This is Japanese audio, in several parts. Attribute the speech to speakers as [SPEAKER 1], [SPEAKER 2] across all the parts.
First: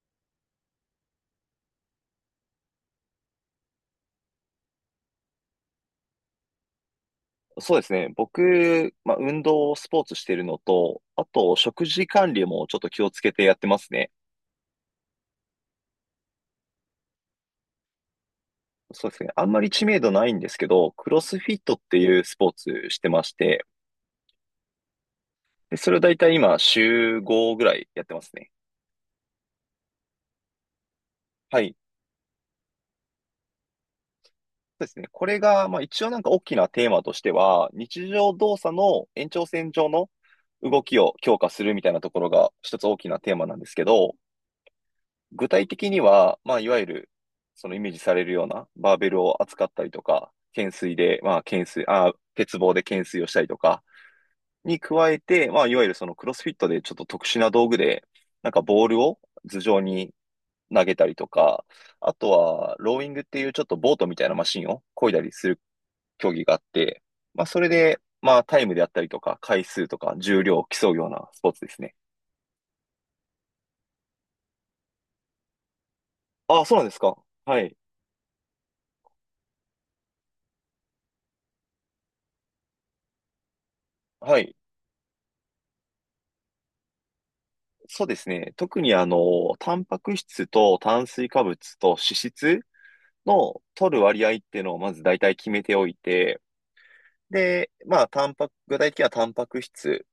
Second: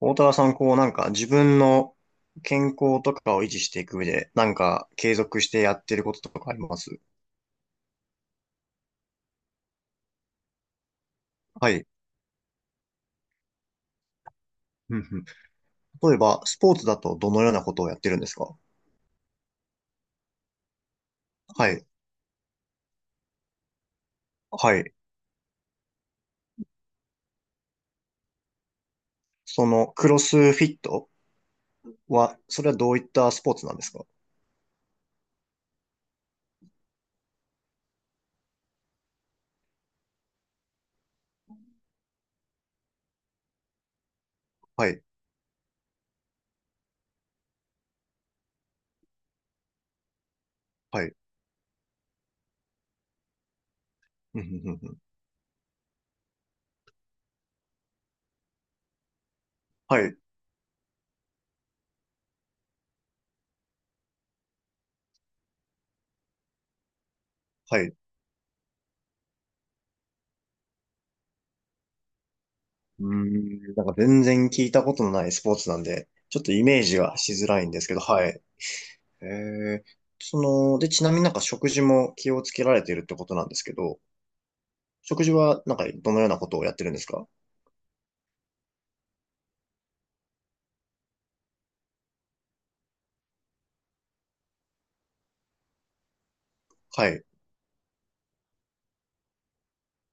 [SPEAKER 1] 大田さん、こうなんか自分の健康とかを維持していく上で、なんか継続してやってることとかあります？
[SPEAKER 2] そうですね。僕、まあ、運動、スポーツしてるのと、あと、
[SPEAKER 1] は
[SPEAKER 2] 食
[SPEAKER 1] い。
[SPEAKER 2] 事管理もちょっと気をつけてやってますね。
[SPEAKER 1] うんうん。例えば、スポーツだとどのようなことをやってるんですか？
[SPEAKER 2] そうですね。あんまり知名度ないんですけど、クロスフィッ
[SPEAKER 1] は
[SPEAKER 2] トっ
[SPEAKER 1] い。
[SPEAKER 2] ていうスポーツしてまして、
[SPEAKER 1] はい。
[SPEAKER 2] で、それをだいたい今、週5ぐらいやってますね。
[SPEAKER 1] その、クロスフィット
[SPEAKER 2] はい。
[SPEAKER 1] は、それはどういったスポーツなんですか？
[SPEAKER 2] そうですね。これが、まあ、一応なんか大きなテーマとしては、日常動作の延長線上の動きを強化するみたいなところが一つ大きなテーマなんですけど、
[SPEAKER 1] はい。
[SPEAKER 2] 具体的には、まあ、いわゆる、そのイメージされるようなバーベルを扱ったりとか、懸垂
[SPEAKER 1] はい。
[SPEAKER 2] で、まあ、懸垂、あ、鉄棒で懸垂をしたりとか、
[SPEAKER 1] うんうんうん
[SPEAKER 2] に
[SPEAKER 1] うん。
[SPEAKER 2] 加えて、まあ、いわゆるそのクロスフィットでちょっと特殊な道具で、なんかボールを頭上
[SPEAKER 1] は
[SPEAKER 2] に
[SPEAKER 1] い。
[SPEAKER 2] 投げたりとか、あとは、ローイングっていうちょっとボートみたいなマシンを漕いだりする競技があって、まあ、それ
[SPEAKER 1] はい。う
[SPEAKER 2] で、まあ、タイムであったりとか、回数とか、重量を競うようなスポーツですね。
[SPEAKER 1] ーん。なんか全然聞いたことのないスポーツなんで、ちょっとイ
[SPEAKER 2] あ、そう
[SPEAKER 1] メー
[SPEAKER 2] なんです
[SPEAKER 1] ジ
[SPEAKER 2] か。
[SPEAKER 1] はしづ
[SPEAKER 2] は
[SPEAKER 1] らいん
[SPEAKER 2] い。
[SPEAKER 1] ですけど、はい。えー、その、で、ちなみになんか食事も気をつけられてるってことなんですけど、
[SPEAKER 2] はい。
[SPEAKER 1] 食事は、なんか、どのようなことをやってるんですか？
[SPEAKER 2] そうですね。特にタンパク質と炭水化物と脂質の取る割合っていうのをまず大体決めておいて、
[SPEAKER 1] はい。
[SPEAKER 2] で、まあ、タンパク、具体的にはタンパク質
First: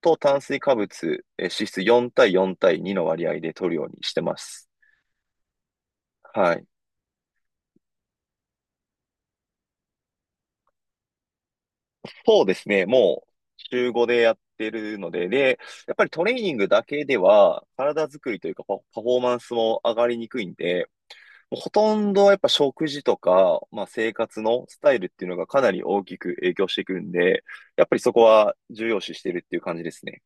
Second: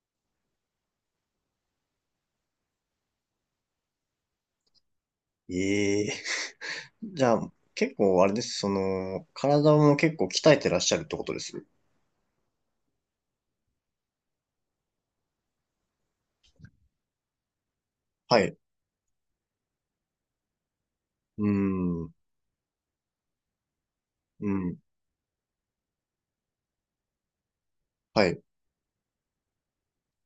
[SPEAKER 2] と炭水化物、脂質4対4対2の割合で取るようにしてます。
[SPEAKER 1] ええ。
[SPEAKER 2] はい。
[SPEAKER 1] じゃあ、結構、あれです。その、体も結構鍛えてらっしゃるってことです。
[SPEAKER 2] そうですね。もう、週5でやってるので、で、やっぱりトレーニングだけでは、体作り
[SPEAKER 1] は
[SPEAKER 2] と
[SPEAKER 1] い。
[SPEAKER 2] いう
[SPEAKER 1] う
[SPEAKER 2] かパフォーマンスも上がりにくいんで、
[SPEAKER 1] ー
[SPEAKER 2] ほと
[SPEAKER 1] ん。
[SPEAKER 2] んどやっぱ食事とか、まあ生活
[SPEAKER 1] う
[SPEAKER 2] の
[SPEAKER 1] ん。
[SPEAKER 2] スタイルっていうのがかなり大きく影響してくるんで、やっぱりそこ
[SPEAKER 1] はい。
[SPEAKER 2] は重要視してるっていう感じですね。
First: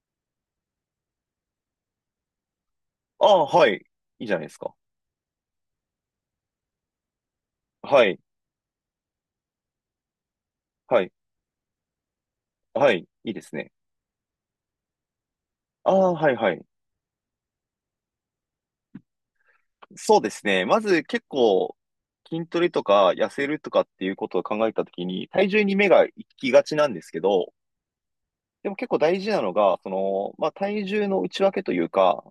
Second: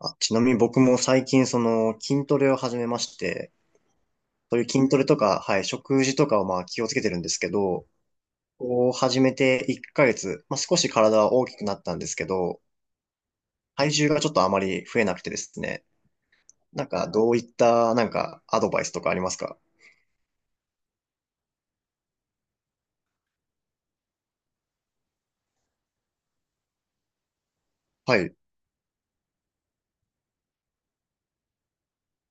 [SPEAKER 1] あ、ちなみに僕も最近、その、筋トレを始めまし
[SPEAKER 2] ああ、
[SPEAKER 1] て、
[SPEAKER 2] はい。いいじゃないです
[SPEAKER 1] そういう
[SPEAKER 2] か。
[SPEAKER 1] 筋トレとか、はい、食事とかをまあ気をつけてるんですけど、
[SPEAKER 2] はい。
[SPEAKER 1] こう始めて1ヶ月、まあ少し
[SPEAKER 2] はい。
[SPEAKER 1] 体は大きくなったんですけど、
[SPEAKER 2] はい。いいですね。
[SPEAKER 1] 体重がちょっとあまり増えなくてですね、
[SPEAKER 2] ああ、はい、はい。
[SPEAKER 1] なんか、どういった、なんか、アドバイスとかありますか？
[SPEAKER 2] そうですね。まず結構筋トレとか痩せるとかっていうことを考えたときに、体重に目が行きがちなんですけど、
[SPEAKER 1] はい。
[SPEAKER 2] でも結構大事なのが、その、まあ、体重の内訳というか、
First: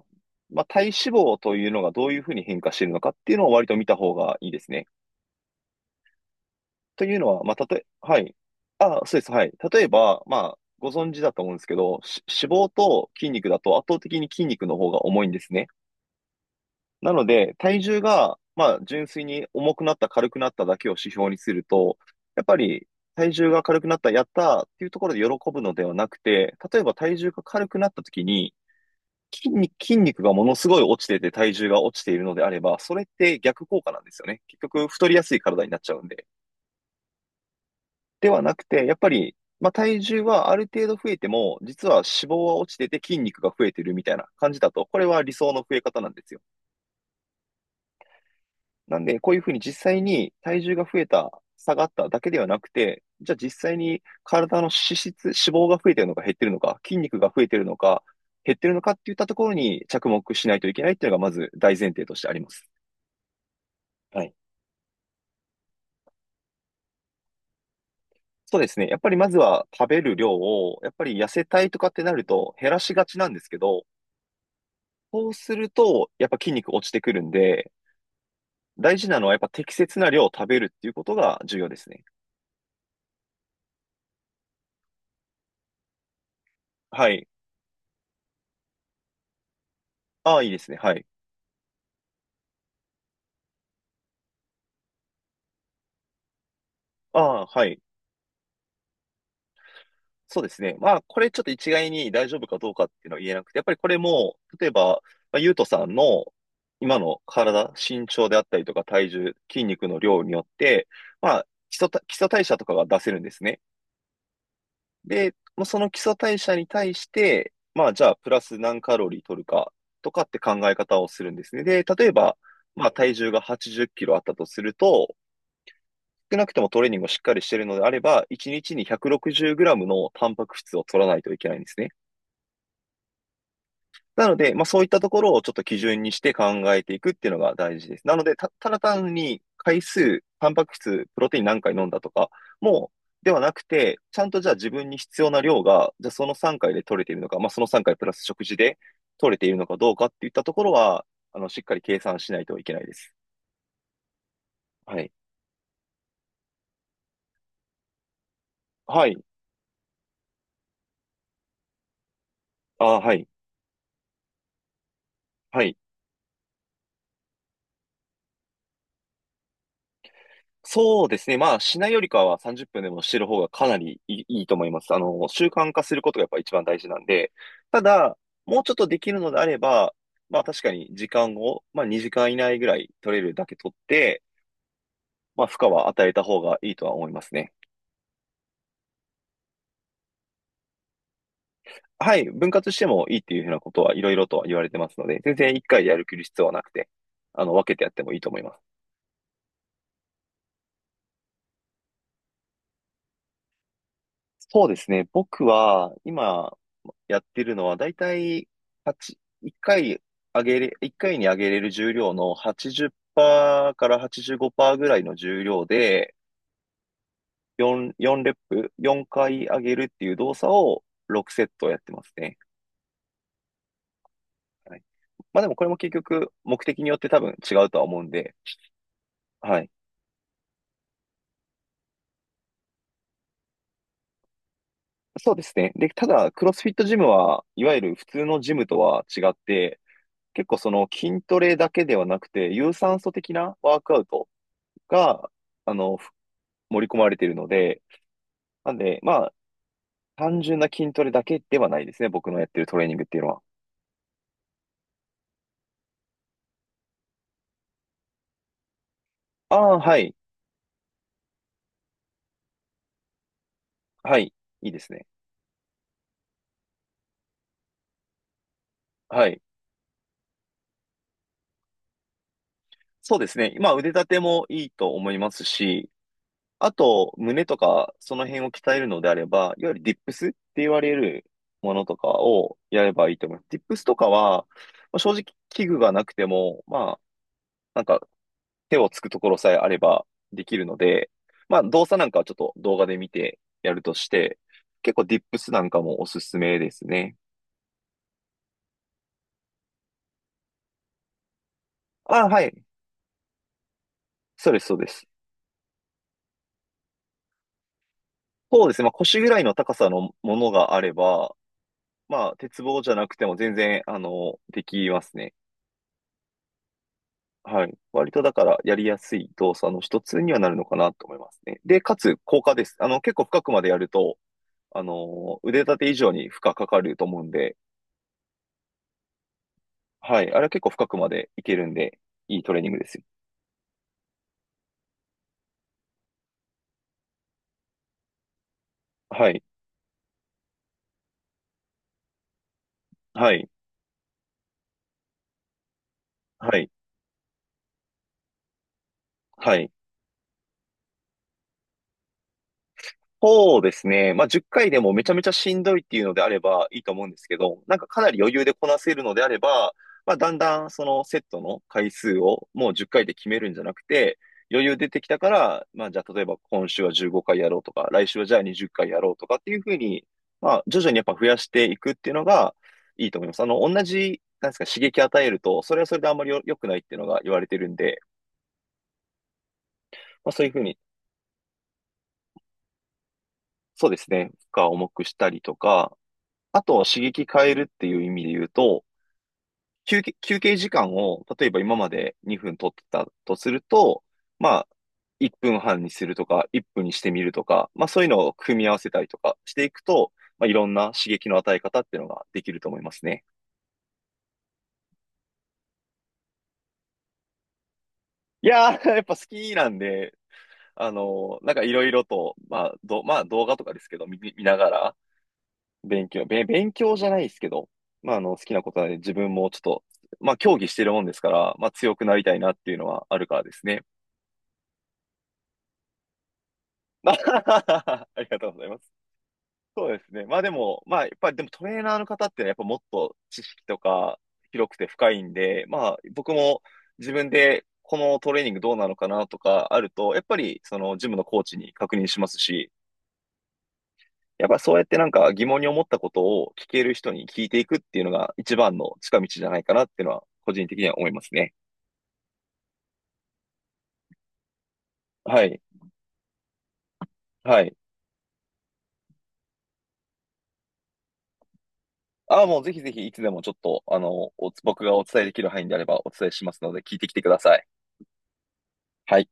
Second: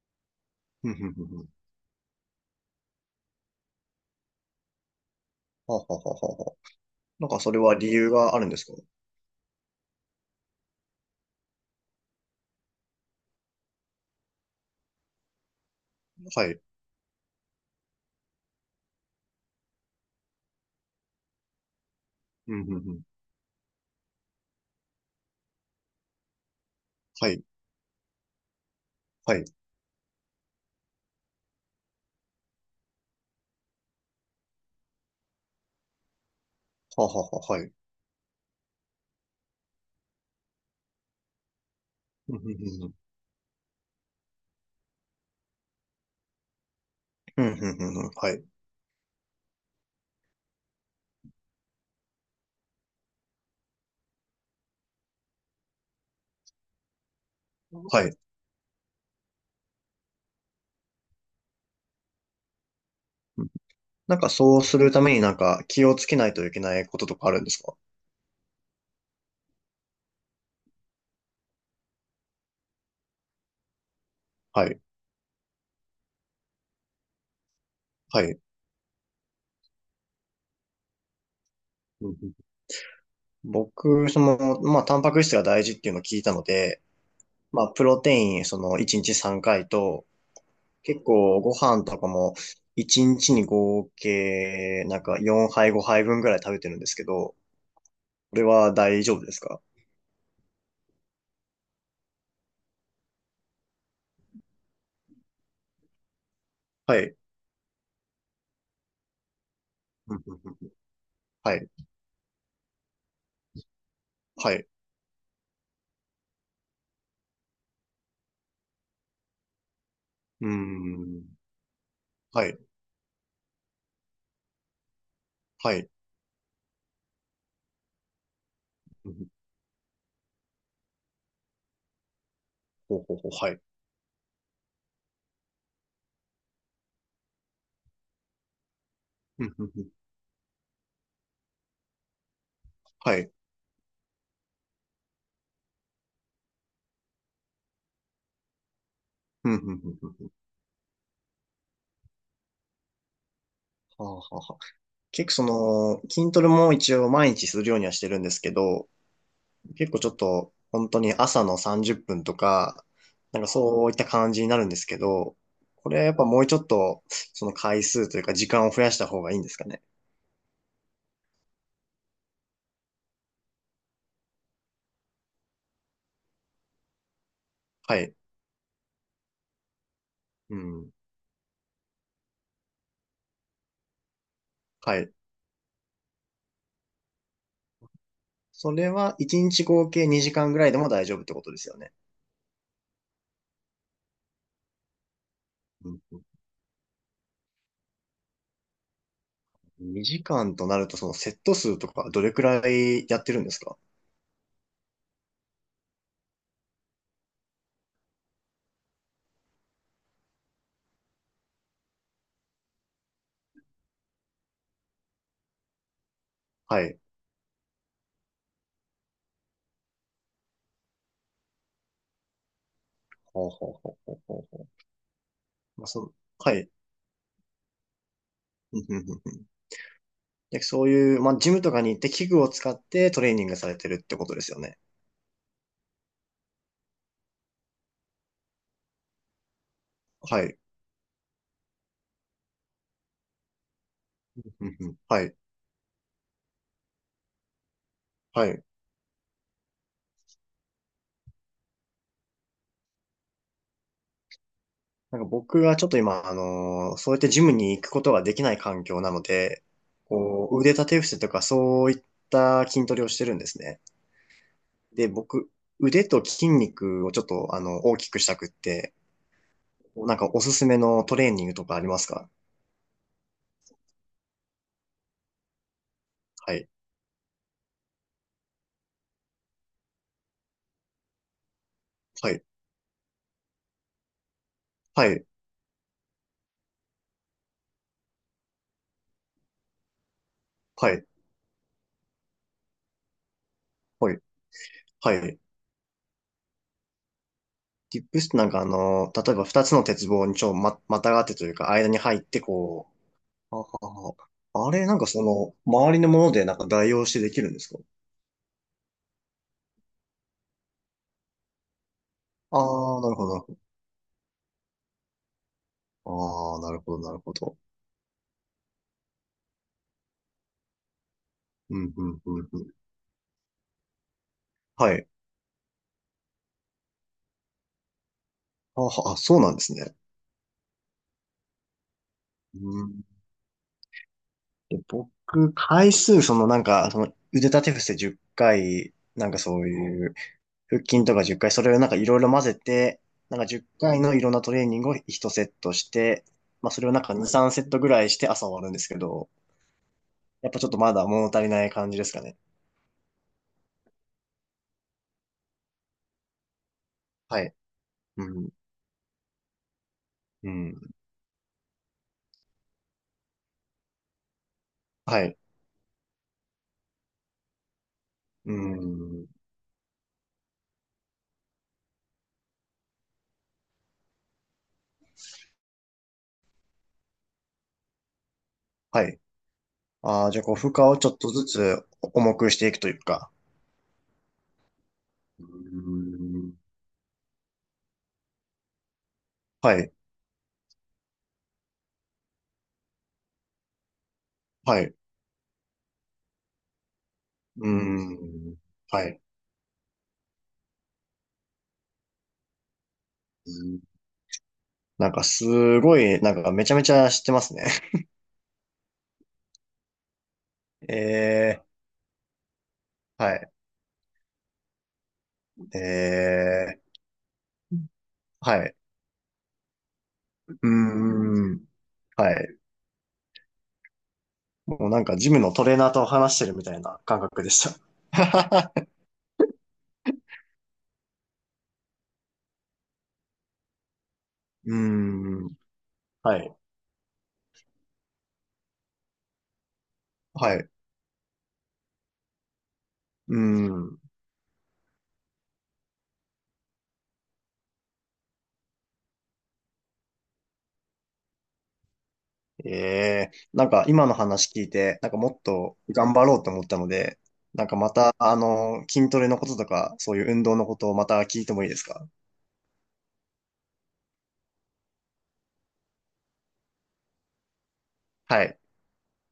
[SPEAKER 2] まあ、体
[SPEAKER 1] ふ
[SPEAKER 2] 脂
[SPEAKER 1] んふんふん
[SPEAKER 2] 肪
[SPEAKER 1] ふん。
[SPEAKER 2] というのがどういうふうに変化しているのかっていうのを割と見た方がいいですね。
[SPEAKER 1] はあはあはあはあはあ。
[SPEAKER 2] という
[SPEAKER 1] な
[SPEAKER 2] の
[SPEAKER 1] んか
[SPEAKER 2] は、
[SPEAKER 1] そ
[SPEAKER 2] まあ、
[SPEAKER 1] れ
[SPEAKER 2] た
[SPEAKER 1] は
[SPEAKER 2] とえ、
[SPEAKER 1] 理由
[SPEAKER 2] は
[SPEAKER 1] が
[SPEAKER 2] い。
[SPEAKER 1] あるんですか？
[SPEAKER 2] あ、そうです。はい。例えば、まあ、ご存知だと思うんですけど、脂肪と筋肉だと圧倒的に筋肉の方が重いんですね。
[SPEAKER 1] はい。
[SPEAKER 2] なので、体重が、まあ、純粋に重くなった、軽くなっただけを指標にすると、やっ
[SPEAKER 1] う
[SPEAKER 2] ぱ
[SPEAKER 1] んうん
[SPEAKER 2] り、
[SPEAKER 1] うん。
[SPEAKER 2] 体重が軽くなった、やったーっていうところで喜ぶのではなくて、例えば体
[SPEAKER 1] は
[SPEAKER 2] 重が
[SPEAKER 1] い。
[SPEAKER 2] 軽くなった時に、
[SPEAKER 1] はい。は
[SPEAKER 2] 筋肉がものすごい落ちてて体重が落ちているのであれば、それって逆効果なんですよね。結局太りやすい体になっちゃうんで。
[SPEAKER 1] あはあはあ、はい。
[SPEAKER 2] ではなくて、やっぱり、まあ、体重はある程度増えても、実は脂
[SPEAKER 1] う
[SPEAKER 2] 肪
[SPEAKER 1] んうんう
[SPEAKER 2] は落ち
[SPEAKER 1] んう
[SPEAKER 2] て
[SPEAKER 1] ん。
[SPEAKER 2] て筋肉が増えてるみたいな感じだと、これは理想の増え方なんですよ。
[SPEAKER 1] うんうんうんうん。はい。
[SPEAKER 2] なんで、こういうふうに実際に体重が増えた、下がっただけではなくて、じゃあ実際に体の脂質、脂肪が増えてるのか減ってるのか、筋肉が増えてるのか、
[SPEAKER 1] はい。
[SPEAKER 2] 減ってるのかっていったところに着目しないといけないっていうのがまず大前提としてあります。
[SPEAKER 1] うん。なん
[SPEAKER 2] は
[SPEAKER 1] か
[SPEAKER 2] い。
[SPEAKER 1] そうするためになんか気をつけないといけないこととかあるんですか？
[SPEAKER 2] そうですね。やっぱりまずは食べる量を、やっぱり痩せたいとかってなると減らしがちなんですけど、
[SPEAKER 1] はい。
[SPEAKER 2] そうするとやっぱ筋肉落ちてくるんで、
[SPEAKER 1] はい。
[SPEAKER 2] 大事なのはやっぱ適切な量を食べるっていうことが重要ですね。
[SPEAKER 1] うんうん。僕、その、まあ、タンパク質が大事っていうのを聞いたので、
[SPEAKER 2] はい。
[SPEAKER 1] まあ、プロテイン、その、1日3回と、
[SPEAKER 2] ああ、いいですね。は
[SPEAKER 1] 結
[SPEAKER 2] い。
[SPEAKER 1] 構ご飯とかも、1日にちに合計、なんか4杯5杯分ぐらい食べてるんですけ
[SPEAKER 2] あ
[SPEAKER 1] ど、
[SPEAKER 2] あ、はい。
[SPEAKER 1] これは大丈夫ですか？
[SPEAKER 2] そうですね。まあ、これちょっと一概に大丈夫かどうかっていうのは言えなくて、やっぱりこれも、例えば、まあ、ゆうとさんの今
[SPEAKER 1] はい。
[SPEAKER 2] の体、身長であったりとか体重、筋肉の
[SPEAKER 1] うん
[SPEAKER 2] 量
[SPEAKER 1] う
[SPEAKER 2] に
[SPEAKER 1] ん
[SPEAKER 2] よっ
[SPEAKER 1] うん。
[SPEAKER 2] て、まあ、
[SPEAKER 1] はい。
[SPEAKER 2] 基礎代謝とかが出せるんですね。
[SPEAKER 1] はい。
[SPEAKER 2] で、もうその基礎代謝に対して、まあじゃあプラス何カロリー取るかとかって
[SPEAKER 1] うー
[SPEAKER 2] 考え方をす
[SPEAKER 1] ん。
[SPEAKER 2] るんですね。で、例えば、
[SPEAKER 1] はい。
[SPEAKER 2] まあ体重が80キロあったとすると、
[SPEAKER 1] はい。
[SPEAKER 2] 少なくともトレーニングをしっかりしているのであれば、1日に
[SPEAKER 1] うんうん。
[SPEAKER 2] 160グラムのタンパク質を取らないといけないんですね。
[SPEAKER 1] ほうほうほう。はい。
[SPEAKER 2] なので、まあそういったところをちょっと基準にして考えていくっていうのが大事です。なので、ただ単に
[SPEAKER 1] うんうんう
[SPEAKER 2] 回
[SPEAKER 1] ん。
[SPEAKER 2] 数、タンパク質、プロテイン何回飲んだとか、も
[SPEAKER 1] は
[SPEAKER 2] で
[SPEAKER 1] い。
[SPEAKER 2] はなくて、ちゃんとじゃあ自分に必要な量が、じゃあその3回で取れているのか、まあその3回プラス食事で取れてい
[SPEAKER 1] うん
[SPEAKER 2] る
[SPEAKER 1] う
[SPEAKER 2] のか
[SPEAKER 1] ん
[SPEAKER 2] どうか
[SPEAKER 1] う
[SPEAKER 2] っ
[SPEAKER 1] んう
[SPEAKER 2] てい
[SPEAKER 1] ん。
[SPEAKER 2] ったところは、しっかり計算しないといけないです。
[SPEAKER 1] はあはあはあ。
[SPEAKER 2] はい。
[SPEAKER 1] 結構その、筋トレも一応毎日するようにはしてるんですけど、
[SPEAKER 2] はい。
[SPEAKER 1] 結構ちょっと本当に朝の30分とか、
[SPEAKER 2] あ、はい。
[SPEAKER 1] なんかそういった感じになるんですけど、
[SPEAKER 2] はい。
[SPEAKER 1] これはやっぱもうちょっと、その回数というか時間を増やした方がいいんですかね。
[SPEAKER 2] そうですね。まあ、しないよりかは30分でもしてる方がかなりいいと思います。習慣化することがやっぱ一番大事なんで、た
[SPEAKER 1] はい。
[SPEAKER 2] だ、もうちょっとできるのであれば、まあ
[SPEAKER 1] う
[SPEAKER 2] 確かに
[SPEAKER 1] ん。
[SPEAKER 2] 時間を、まあ2時間以内ぐらい取れるだけ取って、
[SPEAKER 1] はい。
[SPEAKER 2] まあ負荷は与えた方がいいとは思いますね。
[SPEAKER 1] それは1日合計2時間ぐらいでも大丈夫ってことですよね。
[SPEAKER 2] はい、分割してもいいっていうふうなことはいろいろとは言われてますので、全然1回でやる必要はなくて、分けてやってもいいと思います。
[SPEAKER 1] 2時間となると、そのセット数とかどれくらいやってるんですか？
[SPEAKER 2] そうですね。僕は、今、やってるのは、だいたい、八1回上げれ、一回に上げれる重量の80%から85%ぐらいの重量で、
[SPEAKER 1] はい。
[SPEAKER 2] 4レップ、4回上げるっていう動作を6セットやってますね。
[SPEAKER 1] ほうほうほうほうほうほう。
[SPEAKER 2] はい。まあでもこれも
[SPEAKER 1] まあ、
[SPEAKER 2] 結
[SPEAKER 1] その、
[SPEAKER 2] 局、
[SPEAKER 1] は
[SPEAKER 2] 目
[SPEAKER 1] い。
[SPEAKER 2] 的によって多分違うとは思うんで、
[SPEAKER 1] うんうんうんうん。
[SPEAKER 2] はい。
[SPEAKER 1] で、そういう、まあ、ジムとかに行って器具を使ってトレーニングされてるってことですよね。
[SPEAKER 2] そうですね。で、ただ、クロスフィットジムは、いわゆる普通のジムとは違って、
[SPEAKER 1] は
[SPEAKER 2] 結
[SPEAKER 1] い。
[SPEAKER 2] 構その筋トレだけではなくて、有酸素的なワークアウト
[SPEAKER 1] うんうん。は
[SPEAKER 2] が、
[SPEAKER 1] い。
[SPEAKER 2] あの、ふ盛り込まれているので、
[SPEAKER 1] はい。
[SPEAKER 2] なんで、まあ、単純な筋トレだけではないですね。僕のやってるトレーニングっていうのは。
[SPEAKER 1] なんか僕はちょっと今、そうやってジムに行くことができない環境なの
[SPEAKER 2] あ
[SPEAKER 1] で、
[SPEAKER 2] あ、はい。
[SPEAKER 1] こう、腕立て伏せとかそういった筋トレをしてるんですね。
[SPEAKER 2] はい。いいですね。
[SPEAKER 1] で、僕、腕と筋肉をちょっと、あの、大きくしたくって、
[SPEAKER 2] はい。
[SPEAKER 1] なんかおすすめのトレーニングとかありますか？
[SPEAKER 2] そうですね。まあ、腕立てもいいと思いますし、
[SPEAKER 1] はい。
[SPEAKER 2] あと、胸とか、その辺を鍛えるのであれば、いわゆるディップスって言われるものとか
[SPEAKER 1] はい。
[SPEAKER 2] をやればいいと思います。ディップスとかは、まあ
[SPEAKER 1] は
[SPEAKER 2] 正直
[SPEAKER 1] い。
[SPEAKER 2] 器具がなくても、まあ、なんか手をつくところさえあればできるの
[SPEAKER 1] はい。
[SPEAKER 2] で、まあ動作なんかはちょっと動画で見てやるとし
[SPEAKER 1] はい。
[SPEAKER 2] て、結構
[SPEAKER 1] は
[SPEAKER 2] ディップ
[SPEAKER 1] い。
[SPEAKER 2] スなんかもおすすめですね。
[SPEAKER 1] ディップスってなんかあの、例えば二つの鉄棒にちょ、ま、またがってというか、間に入っ
[SPEAKER 2] あ、
[SPEAKER 1] て
[SPEAKER 2] はい。
[SPEAKER 1] こう、あはは。
[SPEAKER 2] そうです、
[SPEAKER 1] あ
[SPEAKER 2] そう
[SPEAKER 1] れ、
[SPEAKER 2] で
[SPEAKER 1] なんか
[SPEAKER 2] す。
[SPEAKER 1] その、周りのものでなんか代用してできるんですか？
[SPEAKER 2] そうですね。まあ腰ぐらいの高さのものがあれば、まあ
[SPEAKER 1] あ
[SPEAKER 2] 鉄棒じゃ
[SPEAKER 1] あー、
[SPEAKER 2] な
[SPEAKER 1] な
[SPEAKER 2] く
[SPEAKER 1] るほ
[SPEAKER 2] て
[SPEAKER 1] ど、
[SPEAKER 2] も
[SPEAKER 1] なる
[SPEAKER 2] 全
[SPEAKER 1] ほ
[SPEAKER 2] 然、できますね。
[SPEAKER 1] ど。ああ、なるほど、なるほど。
[SPEAKER 2] はい。割とだからやりやすい動作の一つにはなるのかなと思いますね。
[SPEAKER 1] う
[SPEAKER 2] で、
[SPEAKER 1] ん、
[SPEAKER 2] か
[SPEAKER 1] う
[SPEAKER 2] つ
[SPEAKER 1] ん、う
[SPEAKER 2] 効
[SPEAKER 1] ん、
[SPEAKER 2] 果
[SPEAKER 1] う
[SPEAKER 2] で
[SPEAKER 1] ん。
[SPEAKER 2] す。結構深くまでやると、
[SPEAKER 1] はい。
[SPEAKER 2] 腕立て以上に負荷かかると思うんで、
[SPEAKER 1] あは、あ、そうなんですね。
[SPEAKER 2] はい。あれは結構深くまでいけるんで、いいトレーニング
[SPEAKER 1] う
[SPEAKER 2] ですよ。
[SPEAKER 1] ん。で、僕、回数、そのなんか、その腕立て伏せ10回、な
[SPEAKER 2] は
[SPEAKER 1] んか
[SPEAKER 2] い。
[SPEAKER 1] そういう、腹筋とか10回、それをなんかいろいろ混ぜて、
[SPEAKER 2] は
[SPEAKER 1] なんか
[SPEAKER 2] い。
[SPEAKER 1] 10回のいろんなトレーニングを1セットして、
[SPEAKER 2] は
[SPEAKER 1] ま
[SPEAKER 2] い。
[SPEAKER 1] あそれをなんか2、3セットぐらいして朝終わるんですけど、
[SPEAKER 2] はい。
[SPEAKER 1] やっぱちょっとまだ物足りない感じですかね。
[SPEAKER 2] そうですね。まあ、10回でもめちゃめちゃしんどいっていうのであればいいと思うんですけ
[SPEAKER 1] はい。
[SPEAKER 2] ど、なんかかなり
[SPEAKER 1] う
[SPEAKER 2] 余裕
[SPEAKER 1] ん。
[SPEAKER 2] でこなせるのであれば、まあ、だん
[SPEAKER 1] う
[SPEAKER 2] だんそ
[SPEAKER 1] ん。
[SPEAKER 2] のセットの回数をもう10回で決めるんじゃなくて、余裕出てきた
[SPEAKER 1] は
[SPEAKER 2] か
[SPEAKER 1] い。
[SPEAKER 2] ら、まあ、じゃあ例えば今週は15回やろうとか、来週はじゃあ
[SPEAKER 1] う
[SPEAKER 2] 20回やろうと
[SPEAKER 1] ん。
[SPEAKER 2] かっていうふうに、まあ、徐々にやっぱ増やしていくっていうのがいいと思います。同じ、なんですか、刺激与えると、それはそれであんまり良くないっていうのが言われてるんで、
[SPEAKER 1] はい。あ
[SPEAKER 2] まあ、
[SPEAKER 1] あ、じゃ
[SPEAKER 2] そ
[SPEAKER 1] あ
[SPEAKER 2] ういう
[SPEAKER 1] こう
[SPEAKER 2] ふう
[SPEAKER 1] 負
[SPEAKER 2] に、
[SPEAKER 1] 荷をちょっとずつ重くしていくというか。
[SPEAKER 2] そうですね、負荷を重くしたり
[SPEAKER 1] う
[SPEAKER 2] とか、
[SPEAKER 1] ん。
[SPEAKER 2] あと、刺激変えるっていう意味で言うと、
[SPEAKER 1] はい。
[SPEAKER 2] 休憩時間を、例えば今まで2分取ってたとすると、まあ、
[SPEAKER 1] はい。
[SPEAKER 2] 1分半にするとか、1分にしてみると
[SPEAKER 1] う
[SPEAKER 2] か、まあそういうのを
[SPEAKER 1] ん。
[SPEAKER 2] 組み合わせたり
[SPEAKER 1] は
[SPEAKER 2] と
[SPEAKER 1] い。
[SPEAKER 2] かしていくと、まあいろんな刺激の与え方っていうのができると思いますね。
[SPEAKER 1] うん。なんかすごい、なんかめちゃめちゃ知ってますね。
[SPEAKER 2] いやー、やっぱ好きなんで、なん か
[SPEAKER 1] え
[SPEAKER 2] い
[SPEAKER 1] え。
[SPEAKER 2] ろいろと、まあ、まあ
[SPEAKER 1] は
[SPEAKER 2] 動
[SPEAKER 1] い。
[SPEAKER 2] 画とかですけど、見ながら、
[SPEAKER 1] え
[SPEAKER 2] 勉強、べ、勉
[SPEAKER 1] え。
[SPEAKER 2] 強じゃないですけど、まあ、好きな
[SPEAKER 1] は
[SPEAKER 2] こ
[SPEAKER 1] い。
[SPEAKER 2] とはね、自分もちょっと、まあ、
[SPEAKER 1] う
[SPEAKER 2] 競技してるもんですか
[SPEAKER 1] ー
[SPEAKER 2] ら、
[SPEAKER 1] ん。
[SPEAKER 2] まあ、強くなり
[SPEAKER 1] は
[SPEAKER 2] たいなっ
[SPEAKER 1] い。
[SPEAKER 2] ていうのはあるからですね。
[SPEAKER 1] もうなんかジムのトレーナーと話してるみたいな感覚でし
[SPEAKER 2] ありがとうござい
[SPEAKER 1] た。
[SPEAKER 2] ま す。そうですね。まあでも、まあ、やっぱりでもトレーナーの方ってのはやっぱもっと知識とか広
[SPEAKER 1] う
[SPEAKER 2] くて深いん
[SPEAKER 1] ーん。
[SPEAKER 2] で、まあ、僕
[SPEAKER 1] はい。
[SPEAKER 2] も自分でこのトレーニングどうなのかなとかあると、やっぱ
[SPEAKER 1] はい。
[SPEAKER 2] り
[SPEAKER 1] う
[SPEAKER 2] そのジムのコーチに確認しますし、
[SPEAKER 1] ーん。
[SPEAKER 2] やっぱそうやってなんか疑問に思ったことを聞ける人に聞いていくっていうのが一番の近道じゃないかなっていうのは個人的には思いますね。
[SPEAKER 1] ええ、なんか今の話聞いて、なんかもっ
[SPEAKER 2] はい。
[SPEAKER 1] と頑張ろうと思ったので、
[SPEAKER 2] は
[SPEAKER 1] なん
[SPEAKER 2] い。
[SPEAKER 1] かまた、あの、筋トレのこととか、そういう運動のことをまた聞いてもいいですか？
[SPEAKER 2] ああ、もうぜひぜひいつでもちょっと、僕がお伝えできる範囲であればお伝えしますので聞いてきてください。
[SPEAKER 1] はい。
[SPEAKER 2] はい。